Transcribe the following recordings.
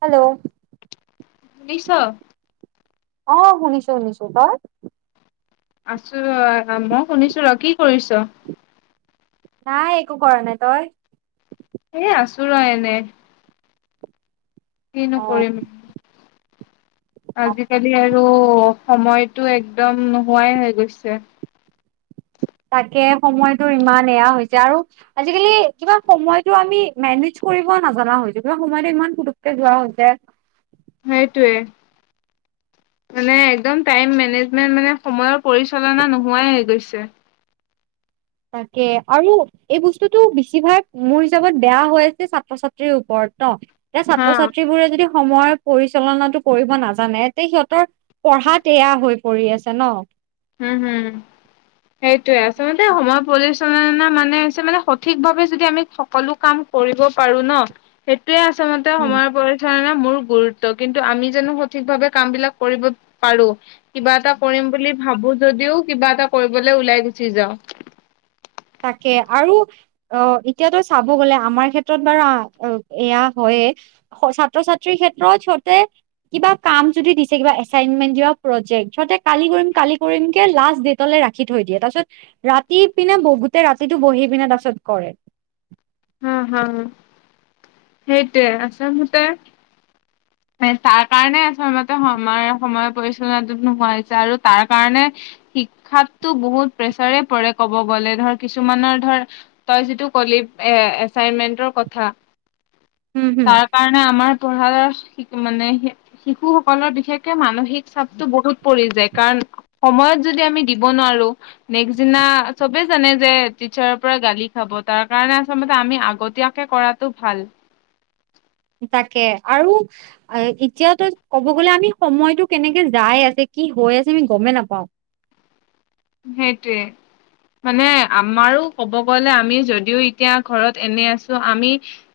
Hello শুনিছ? অ' শুনিছো, শুনিছো, তই? আছো ৰ' [unintelligible] শুনিছো ৰ', কি কৰিছ? নাই, একো কৰা নাই। তই? এ আছো ৰ' এনে। কিনো অ কৰিম? অ আজি-কালি আৰু সময়টো একদম নোহোৱাই হৈ গৈছে। তাকে সময়তো ইমান এয়া হৈ যায় আৰু আজি-কালি কিবা সময়টো আমি মেনেজ কৰিব নাজনা হৈছো, কিবা সময়তো ইমান পুটোককে যোৱা হৈছে। সেইটোৱে। মানে একদম টাইম মেনেজমেন্ট মানে সময়ৰ পৰিচালনা নোহোৱাই হৈ গৈছে। তাকে, আৰু এই বস্তুটো বেছিভাগ মোৰ হিচাপত বেয়া হৈ আছে ছাত্ৰ-ছাত্ৰীৰ ওপৰত ন। এতিয়া হা, ছাত্ৰ-ছাত্ৰীবোৰে যদি সময়ৰ পৰিচালনাটো কৰিব নাজানে তে সিহঁতৰ পঢ়াত এয়া হৈ পৰি আছে ন। উ, হু সেইটোৱে। আচলতে সময় পৰিচ চালনা মানে হৈছে মানে সঠিক ভাৱে যদি আমি সকলো কাম কৰিব পাৰো ন সেইটোৱে আচলতে উম সময়ৰ পৰি ধাৰণা মোৰ গুৰুত্ব, কিন্তু আমি জানো সঠিকভাৱে কামবিলাক কৰিব পাৰোঁ? কিবা এটা কৰিম বুলি ভাবোঁ যদিও কিবা এটা কৰিবলে ওলাই গুচি যাওঁ। তাকে আৰু অ' এতিয়া তই চাব গলে আমাৰ ক্ষেত্ৰত বাৰু আ-ও এয়া হয়য়ে স ছাত্ৰ-ছাত্ৰীৰ ক্ষেত্ৰত সিহঁতে কিবা কাম যদি দিছে কিবা এছাইনমেণ্ট, কিবা প্ৰজেক্ট সিহঁতে কালি কৰিম, কালি কৰিম কে লাষ্ট দেত তলে ৰাখি থৈ দিয়ে। তাৰপিছত ৰাতি ইপিনে ব গোটেই ৰাতিটো বহি পিনে তাৰ পিছত কৰে। হা' হা' সেইটোৱে। আচলতে তাৰ কাৰণে আচলতে সময় সময়ে পৰিচালনাটো নোহোৱা হৈছে আৰু তাৰ কাৰণে শিক্ষাতো বহুত প্ৰেছাৰে পৰে ক'ব গ'লে ধৰ কিছুমানৰ ধৰ তই যিটো ক'লি এ এচাইমেণ্ট কথা। উম হুম তাক কাৰণে আমাৰ [unintelligible] শিকো মানে। শিশু সকলৰ বিশেষকে মানসিক চাপটো বহুত পৰি যায়। কাৰণ সময়ত যদি আমি দিব নোৱাৰো। নেক্স দিনা চবে জানে যে টিচাৰৰ পৰা গালি খাব তাৰ কাৰণে আ প্ৰথমতে আমি আগতীয়াকে কৰাটো ভাল। তাকে! আৰু এতিয়াতো ক'ব গলে আমি সময়টো কেনেকে যায় আছে কি হৈ আছে আমি গমেই নাপাওঁ। সেইটোৱে। মানে আমাৰো ক'ব গলে আমি যদিও এতিয়া ঘৰত এনে আছো আমি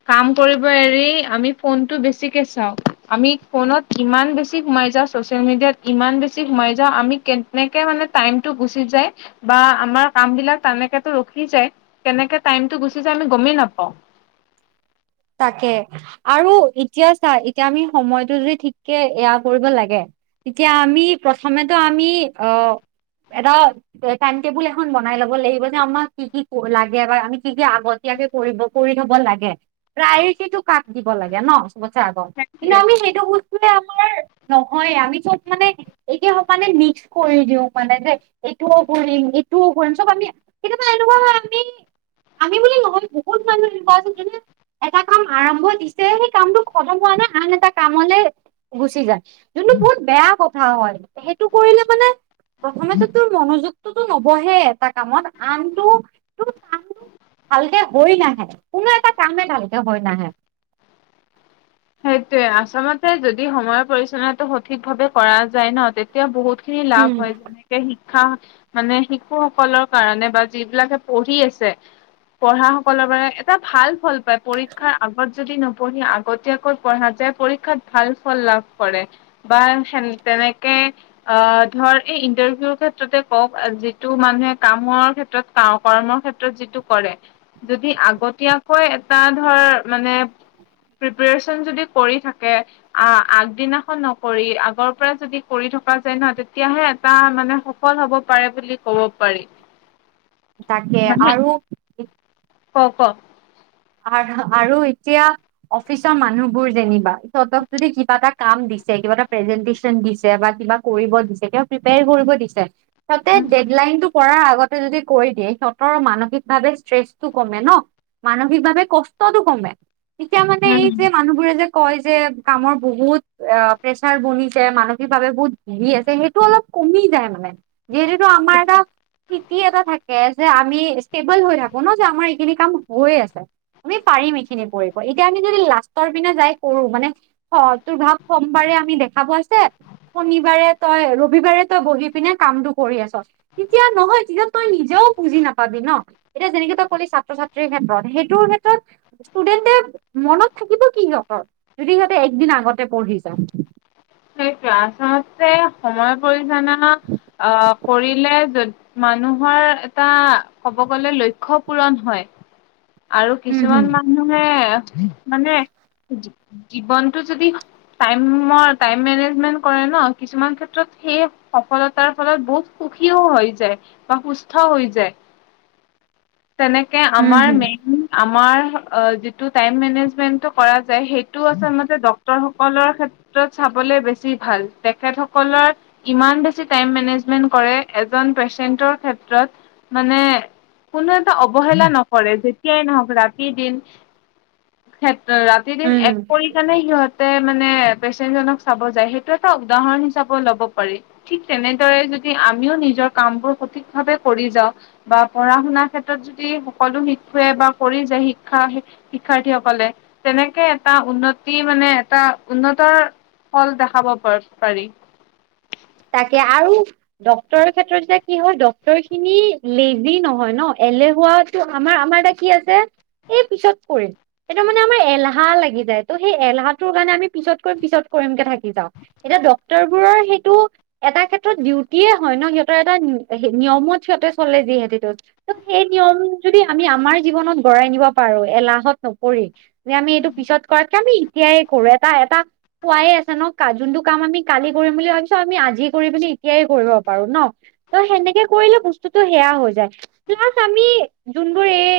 কাম কৰিব এৰি আমি ফোনটো বেছিকে চাওঁ। আমি ফোনত ইমান বেছি সোমাই যাওঁ, ছ'চিয়েল মিডিয়াত ইমান বেছি সোমাই যাওঁ আমি কেনেকে মানে টাইম টো গুচি যায় বা আমাৰ কাম বিলাক তালেকোটো ৰখি যায়। কেনেকে টাইমটো গুচি যায় আমি গমেই নাপাওঁ। তাকে আৰু এতিয়া চা এতিয়া আমি সময়টো যদি ঠিককে এয়া কৰিব লাগে। তেতিয়া আমি প্ৰথমেতো আমি অ' এটা টাইম টেবুল এখন বনাই ল'ব লাগিব যে আমাক কি কি লাগে বা আমি কি কি আগত তীয়াকে কৰিব কৰি থব লাগে। প্ৰায়ৰিটিটো কাক দিব লাগে ন' চবতছে আগত কিন্তু সেইটোৱে আমি সেইটো আমাৰ [inaudible] নহয় আমি [unintelligible] মানে এইকে সমানে মিক্স কৰি দিও মানে যে এইটোও কৰিম সেইটোও কৰিম চব আমি কেতিয়াবা এনেকুৱা হয় আমি আমি বুলি নহয় বহুত মানুহ [unintelligible] এটা কাম আৰম্ভ দিছে, সেই কামটো খতম হোৱা নাই আন এটা কামলে গুচি যায়। যোনটো বহুত বেয়া কথা হয়, সেইটো কৰিলে মানে প্ৰথমে তোৰটো মনোযোগটো নবহে এটা কামত আনটো তোৰ কাম ভালকে হৈ নাহে, কোনো এটা কামে ভালকে হৈ নাহে। সেইটোৱে আচলতে যদি সময়ৰ পৰিচালনাটো সঠিক ভাৱে কৰা যায় ন'। তে তেতিয়া বহুত খিনি লাভ উম, হয়। যেনে শিক্ষা মানে শিশুসকলৰ কাৰণে বা যিবিলাকে পঢ়ি আছে। পঢ়া সকলৰ বাবে এটা ভাল ফল পায়, পৰীক্ষাৰ আগত যদি নপঢ়ি আগতিয়া পঢ়া যায়, পৰীক্ষাত ভাল ফল লাভ কৰে বা হেন তেনেকে অ' ধৰ এই ইণ্টাৰভিউৰ ক্ষেত্ৰতে কওক যিটো মানুহে কামৰ ক্ষেত্ৰত কৰ্মৰ ক্ষেত্ৰত যিটো কৰে, যদি আগতীয়াকৈ এটা ধৰ মানে প্ৰিপাৰেচন যদি কৰি থাকে। আ' আগদিনাখন নকৰি আগৰ পৰা যদি কৰি থকা যায় নহ তেতিয়াহে এটা মানে স সফল হ'ব পাৰে বুলি ক'ব পাৰি। তাকে! মানে আৰু ক' ক'! আৰু আৰু এতিয়া অফিচৰ মানুহবোৰ যেনিবা সিহঁতক যদি কিবা এটা কাম দিছে, কিবা এটা প্ৰেজেন্টেশচন দিছে বা কিবা কৰিব দিছে, কিবা প্ৰেপাৰে কৰিব দিছে তাতে উম ডেডলাইনটো কৰা আগত [unintelligible] যদি কৰি দিয়ে সিহঁতৰ মানসিক ভাৱে ষ্ট্ৰেচটো কমে ন। মানসি সিভাৱে কষ্টটো কমে ইতিয়া মানে এই উম যে মানুহবোৰে যে কয় যে কামৰ বহুত অ' প্ৰেচাৰ বনিছে মানসিকভাৱে বহুত ভুগি আছে সেইটো অলপ কমি যায় মানে। যিৰেতু আমাৰ এটা সিতি এটা থাকে যে আমি ষ্টেবল হৈ থাকো ন যে আমাৰ এইখিনি কাম হৈ আছে। আমি পাৰিম এইখিনি কৰিব, এতিয়া আমি যদি লাষ্টৰ পিনে যাই কৰো মানে অ', তোৰ ভাৱ সমবাৰে আমি দেখাব হৈছে শনিবাৰে তই ৰবিবাৰে তই বহি পিনে কামটো কৰি আছ। তিতিয়া নহয় তিতিয়া তই নিজেও বুজি নাপাবি ন, এতিয়া যেনেকে তই কলি ছাত্ৰ ছাত্ৰীৰ ক্ষেত্ৰত সেই তোৰ হেটট ষ্টুডেণ্টয়ে মনত থাকিব কি সিহঁতৰ যদি সিহঁতে একদিন আগতে পঢ়ি যায়। [unintelligible] চাতে সময় পৰিচনা অহ কৰিলে যদ মানুহৰ এটা ক'ব গলে লক্ষ্য পূৰণ হয়। আৰু উম হম কিছুমান মানুহে মানে জীৱনতটো যদি টাইমৰ টাইম মেনেজ মেন্ত কৰে ন কিছুমান ক্ষেত্ৰত সেই সফলতাৰ ফলত বহুত সুখীও হৈছে। বা সুস্থ হৈ যায়। তেনেকে উম আমাৰ হম মে [unintelligible] আমাৰ অ' যিটো টাইম মেনেজমেন্টটো কৰা যায় সেইটো আচলতে ডক্তৰ সকলৰ ক্ষেত [unintelligible] চাবলে বেছি ভাল। তেখেতসকলৰ ইমান বেছি টাইম মেনেজমেন্ট কৰে এজন পেচেন্টৰ ক্ষেত্ৰত মানে কোনো এটা অৱহেলা নকৰে যেতিয়াই নহওঁক ৰাতি দিন ক্ষেত্ৰ ৰাত তিদিন উম এক হম কৰি কেনে সিহঁতে মানে পেচেণ্টজনক চাব যায় সেইটোৱেত এটা উদাহৰণ হিচাপত ল'ব পাৰি। ঠিক তেনেদৰে যদি আমিও নিজৰ কামবোৰ সঠিক ভাৱে কৰি যাওঁ বা পঢ়া শুনাৰ ক্ষেত্ৰত যদি সকলো শিক্ষুৱে বা কৰি যায় শিক্ষা হে শিক্ষাৰ্থীসকলে তেনেকে এটা উন্নতি মানে এটা উন্নতৰ ফল দেখাব পৰপ-পাৰি। তাকে আৰু ডাক্তৰে ক্ষেত্ৰত এতিয়া কি হয় ডাক্তৰ খিনি লেজি নহয় ন এলেহুৱাত টো আমাৰ, আমাৰ এটা কি আছে এই পিছত পৰিম। এইটো মানে আমাৰ এলহাহ লাগি যায় ত সেই এলাহটোৰ কাৰণে আমি পিছত কৰিম পিছত কৰিমকে থাকি যাওঁ। এতিয়া ডক্তৰ বোৰৰ সেইটো এটা ক্ষেত্ৰত ডিউটিয়ে হয় ন সিহঁতৰ এটা [unintelligible] নিয়মত সিহঁতে চলে যিসেতিটোত। ত' সেই নিয়ম যদি আমি আমাৰ জীৱনত গৰাই নিব পাৰো এলাহত নকৰি যে আমি এইটো পিছত কৰত যআমি এতিয়াই কৰো এটা, এটা খোৱাই আছে ন কা-যোনটো কাম আমি কালি কৰিম বুলি ভাবিছোঁ আমি আজ যি কৰি পিনি এতিয়াই কৰিব পাৰো ন ত সেনেকে কৰিলে বস্তুটো সেয়া হৈ যায়। [unintelligible] আমি যোনবোৰ এই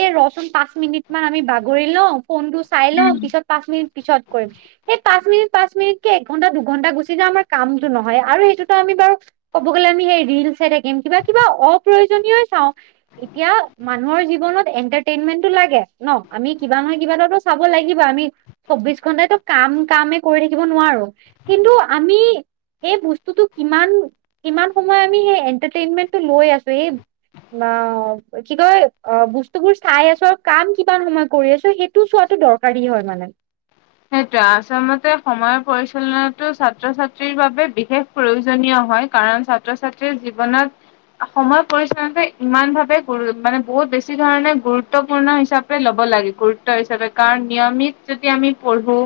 এ ৰচুন পাঁচ মিনিট মান আমি বাগৰি লওঁ ফোনটো চাই লওঁ উম পিছত পাঁচ মিনিট পিছত কৰিম। এই পাঁচ মিনিট পাঁচ মিনিট কে একঘন্টা দুঘন্টা গুচি যা আমাৰ কামটো নহয় আৰু সেইটোতো আমি বাৰু ক'ব গ'লে আমি সেই ৰিল চাই থাকিম কিবা, কিবা অপ্ৰয়োজনীয়ই চাওঁ। ইতিয়া মানুহৰ জীৱনত এন্টাৰটেইনমেন্টটো লাগে ন আমি কিবা নায় কিবা এটা দোচ চাব লাগিব আমি চৌবিশ ঘন্টাইটো কাম কামে কৰি থাকিব নোৱাৰো। কিন্তু আমি এই বস্তুটো কিমান, কিমান সময় আমি সেই এন্টাৰটেইনমেন্টটো লৈ আছোঁ এই মাঁও কি কয় অঁ বস্তুবোৰ চাই আছো আৰু কাম কিমান সময় কৰি আছো সেই টো চোৱাটো দৰকাৰী হয় মানে। সেইটোয়ে আচলতে সময়ৰ পৰিচালনাটো ছাত্ৰ ছাত্ৰীৰ বাবে বিশেষ প্ৰয়োজনীয় হয় কাৰণ ছাত্ৰ ছাত্ৰীৰ জীৱনত সময় পৰিচালনাতো ইমান ভাৱে গুৰু মানে বহুত বেছি ধৰণে গুৰুত্বপূৰ্ণ হিচাপ কৰি ল'ব লাগে গুৰুত্ব হিচাপে কাৰণ নিয়মিত যেতিয়া আমি পঢ়ো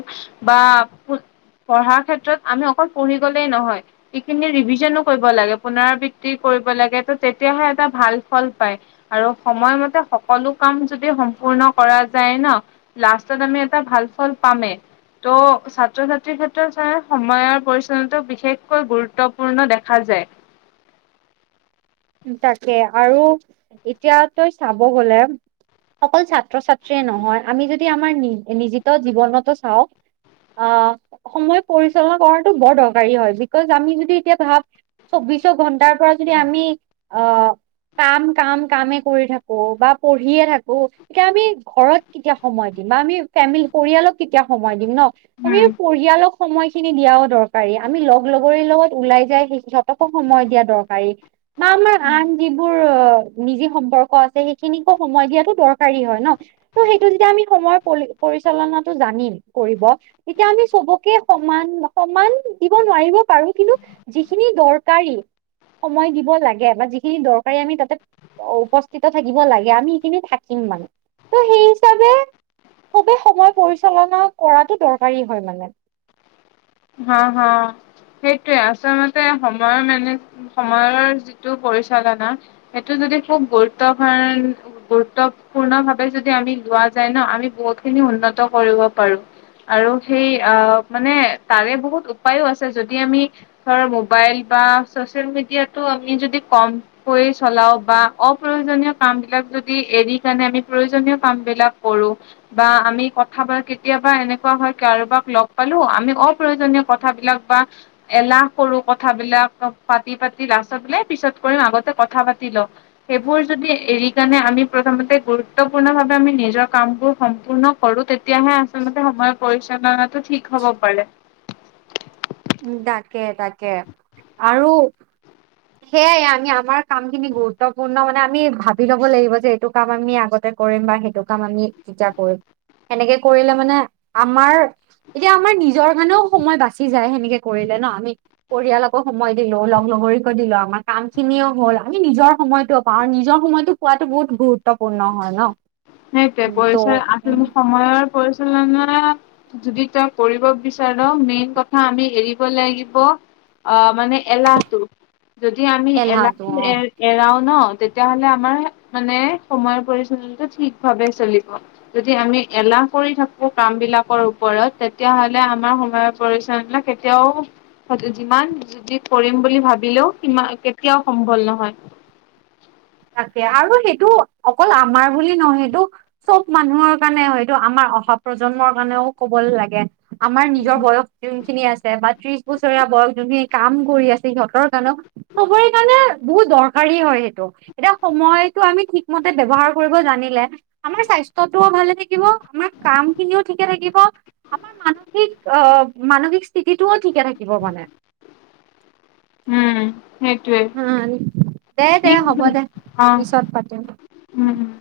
বা পুত পঢ়াৰ ক্ষেত্ৰত আমি অকল পঢ়ি গ'লেই নহয়। ইখিনি ৰিভিজনো কৰিব লাগে পুনৰাবৃত্তি কৰিব লাগে ত তেতিয়াহে এটা ভাল ফল পায়। আৰু সময়মতে সকলো কাম যদি সম্পূৰ্ণ কৰা যায় ন লাষ্টত আমি এটা ভাল ফল পামে। ত' ছাত্ৰ ছাত্ৰীৰ ক্ষেত্ৰত চাগে সময়ৰ পৰিচালনাতো বিশেষকৈ গুৰুত্বপূৰ্ণ দেখা যায়। তাকে আৰু এতিয়া তই চাব গ'লে অকল ছাত্ৰ ছাত্ৰীয়ে নহয় আমি যদি আমাৰ নি- নিজিত জীৱনতো চাওঁ অঁ সময় পৰিচালনা কৰাটো বৰ দৰকাৰী হয় বিকজ আমি যদি এতিয়া ভাব চৌবিশ ঘন্টাৰ পৰা যদি আমি অ কাম কাম কামে কৰি থাকো বা পঢ়িয়ে থাকো এতিয়া আমি ঘৰত কেতিয়া সময় দিম বা আমি ফেমিলি পৰিয়ালক কেতিয়া সময় দিম ন আমি উম। পঢ়ি ৰিয়ালক সময়খিনি দিয়াও দৰকাৰী আমি লগ লগৰি লগত ওলাই যাই সেই সিহঁতকো সময় দিয়া দৰকাৰী। আমাৰ আন যিবোৰ নিজি সম্পৰ্ক আছে সেইখিনিকো সময় দিয়াতো দৰকাৰী হয় ন। ত' সেইটো যেতিয়া আমি সময়ৰ পলি পৰিচালনাটো জানিম কৰিব তেতিয়া আমি চবকে সমান- সমান দিব নোৱাৰিব পাৰো কিন্তু যিখিনি দৰকাৰী সময় দিব লাগে বা যিখিনি দৰকাৰী আমি তাতে উপস্থিত থাকিব লাগে আমি সেইখিনি থাকিম মানে। ত' সেই হিচাবে চবে সময় পৰিচালনা কৰাটো দৰকাৰী হয় মানে। হা হা সেইটোৱে আচলতে সময় মানে সময়ৰ যিটো পৰিচালনা সেইটো যদি খুব গুৰুত্ব [unintelligible] গুৰুত্বপূৰ্ণ ভাৱে যদি আমি লোৱা যায় ন আমি বহুত খিনি উন্নত কৰিব পাৰো। আৰু সেই আহঁ মানে তাৰে বহুত উপায়ো আছে যদি আমি ধৰা মোবাইল বা চচিয়েল মেডিয়াটো আমি যদি কম কৰি চলাও বা অপ্ৰয়োজনীয় কাম বিলাক যদি এৰি পেনে আমি প্ৰয়োজনীয় কাম বিলাক কৰো বা আমি কথা [unintelligible] কেতিয়াবা এনেকুৱা হয় কাৰোবাক লগ পালো আমি অপ প্ৰয়োজনীয় কথাবিলাক বা এলাহ কৰো কথাবিলাক পাতি পাতি লাষ্টত বোলে পিছত কৰিম আগতে কথা পাতি লওঁ। সেইবোৰ যদি এৰি কাণে আমি প্ৰথমতে গুৰুত্বপূৰ্ণ ভাৱে আমি নিজৰ কামবোৰ সম্পূৰ্ণ কৰো তেতিয়াহে আচলতেই সময়ৰ পৰিচালনাটো ঠিক হব পাৰে। উ তাকে তাকে আৰু সেয়াই আমি আমাৰ কাম খিনি গুৰুত্বপূৰ্ণ মানে আমি ভাব বি ল'ব লাগিব যে এইটো কাম আমি আগতে কৰিম বা সেইটো কাম আমি কেতিয়া কৰিম। সেনেকে কৰিলে মানে আমাৰ এতিয়া আমাৰ নিজৰ কাণেও সময় বাচি যায় সেনেকে কৰিলে ন আমি পৰিয়াল আকৌ সময় দিলো লগ লগৰি দিলো আমাৰ কাম খিনিও হ'ল আমি নিজৰ সময়তটোও পাওঁ আৰু নিজৰ সময়তো পোৱাতো বহুত গোত ত্বপূৰ্ণ হয় ন। সেইটোৱে উম, ত' পৰিচয় আচল সময়ৰ পৰিচালনা যদি তই কৰিব বিচাৰ মেইন কথা আমি এৰিব লাগিব অ' মানে এলাহটো যদি আমি এলাহটো এৰ এৰাও ন তেতিয়াহলে আমাৰ মানে সময়ৰ পৰিচালনাটো ঠিক ভাৱে চলিব যদি আমি এলাহ কৰি থাকো কাম বিলাকৰ ওপৰত তেতিয়াহলে আমাৰ সময়ত পৰিশ্ৰমবিলাক কেতিয়াও যিমান যি কৰিম বুলি ভাবিলেও সি কেতিয়াও সম্ভল নহয় তাকে আৰু সেইটো অকল আমাৰ বুলি নহয় সেইটো চব মানুহৰ কাৰণে হয় এইটো আমাৰ অহ প্ৰজন্মৰ কাৰণেও ক'ব লাগে আমাৰ নিজৰ বয়স খিনি আছে বা ত্ৰিশ বছৰীয়া বয়স জোনেই কাম কৰি আছে সিহঁতৰ কাৰণেও চবৰে কাৰণে বহুত দৰকাৰী হয় সেইটো এতিয়া সময়টো, আমি ঠিকমতে ব্যৱহাৰ কৰিব জানিলে আমাৰ স্বাস্থ্যটোও ভালে থাকিব, আমাৰ কাম খিনিও থিকে থাকিব। আমাৰ মানসিক অ, মানসিক স্থিতিটোও ঠিকে থাকিব মানে। উম সেইটোৱে। উম দে দে হ'ব [unintelligible] দে অ পিছত পাতিম উম-উম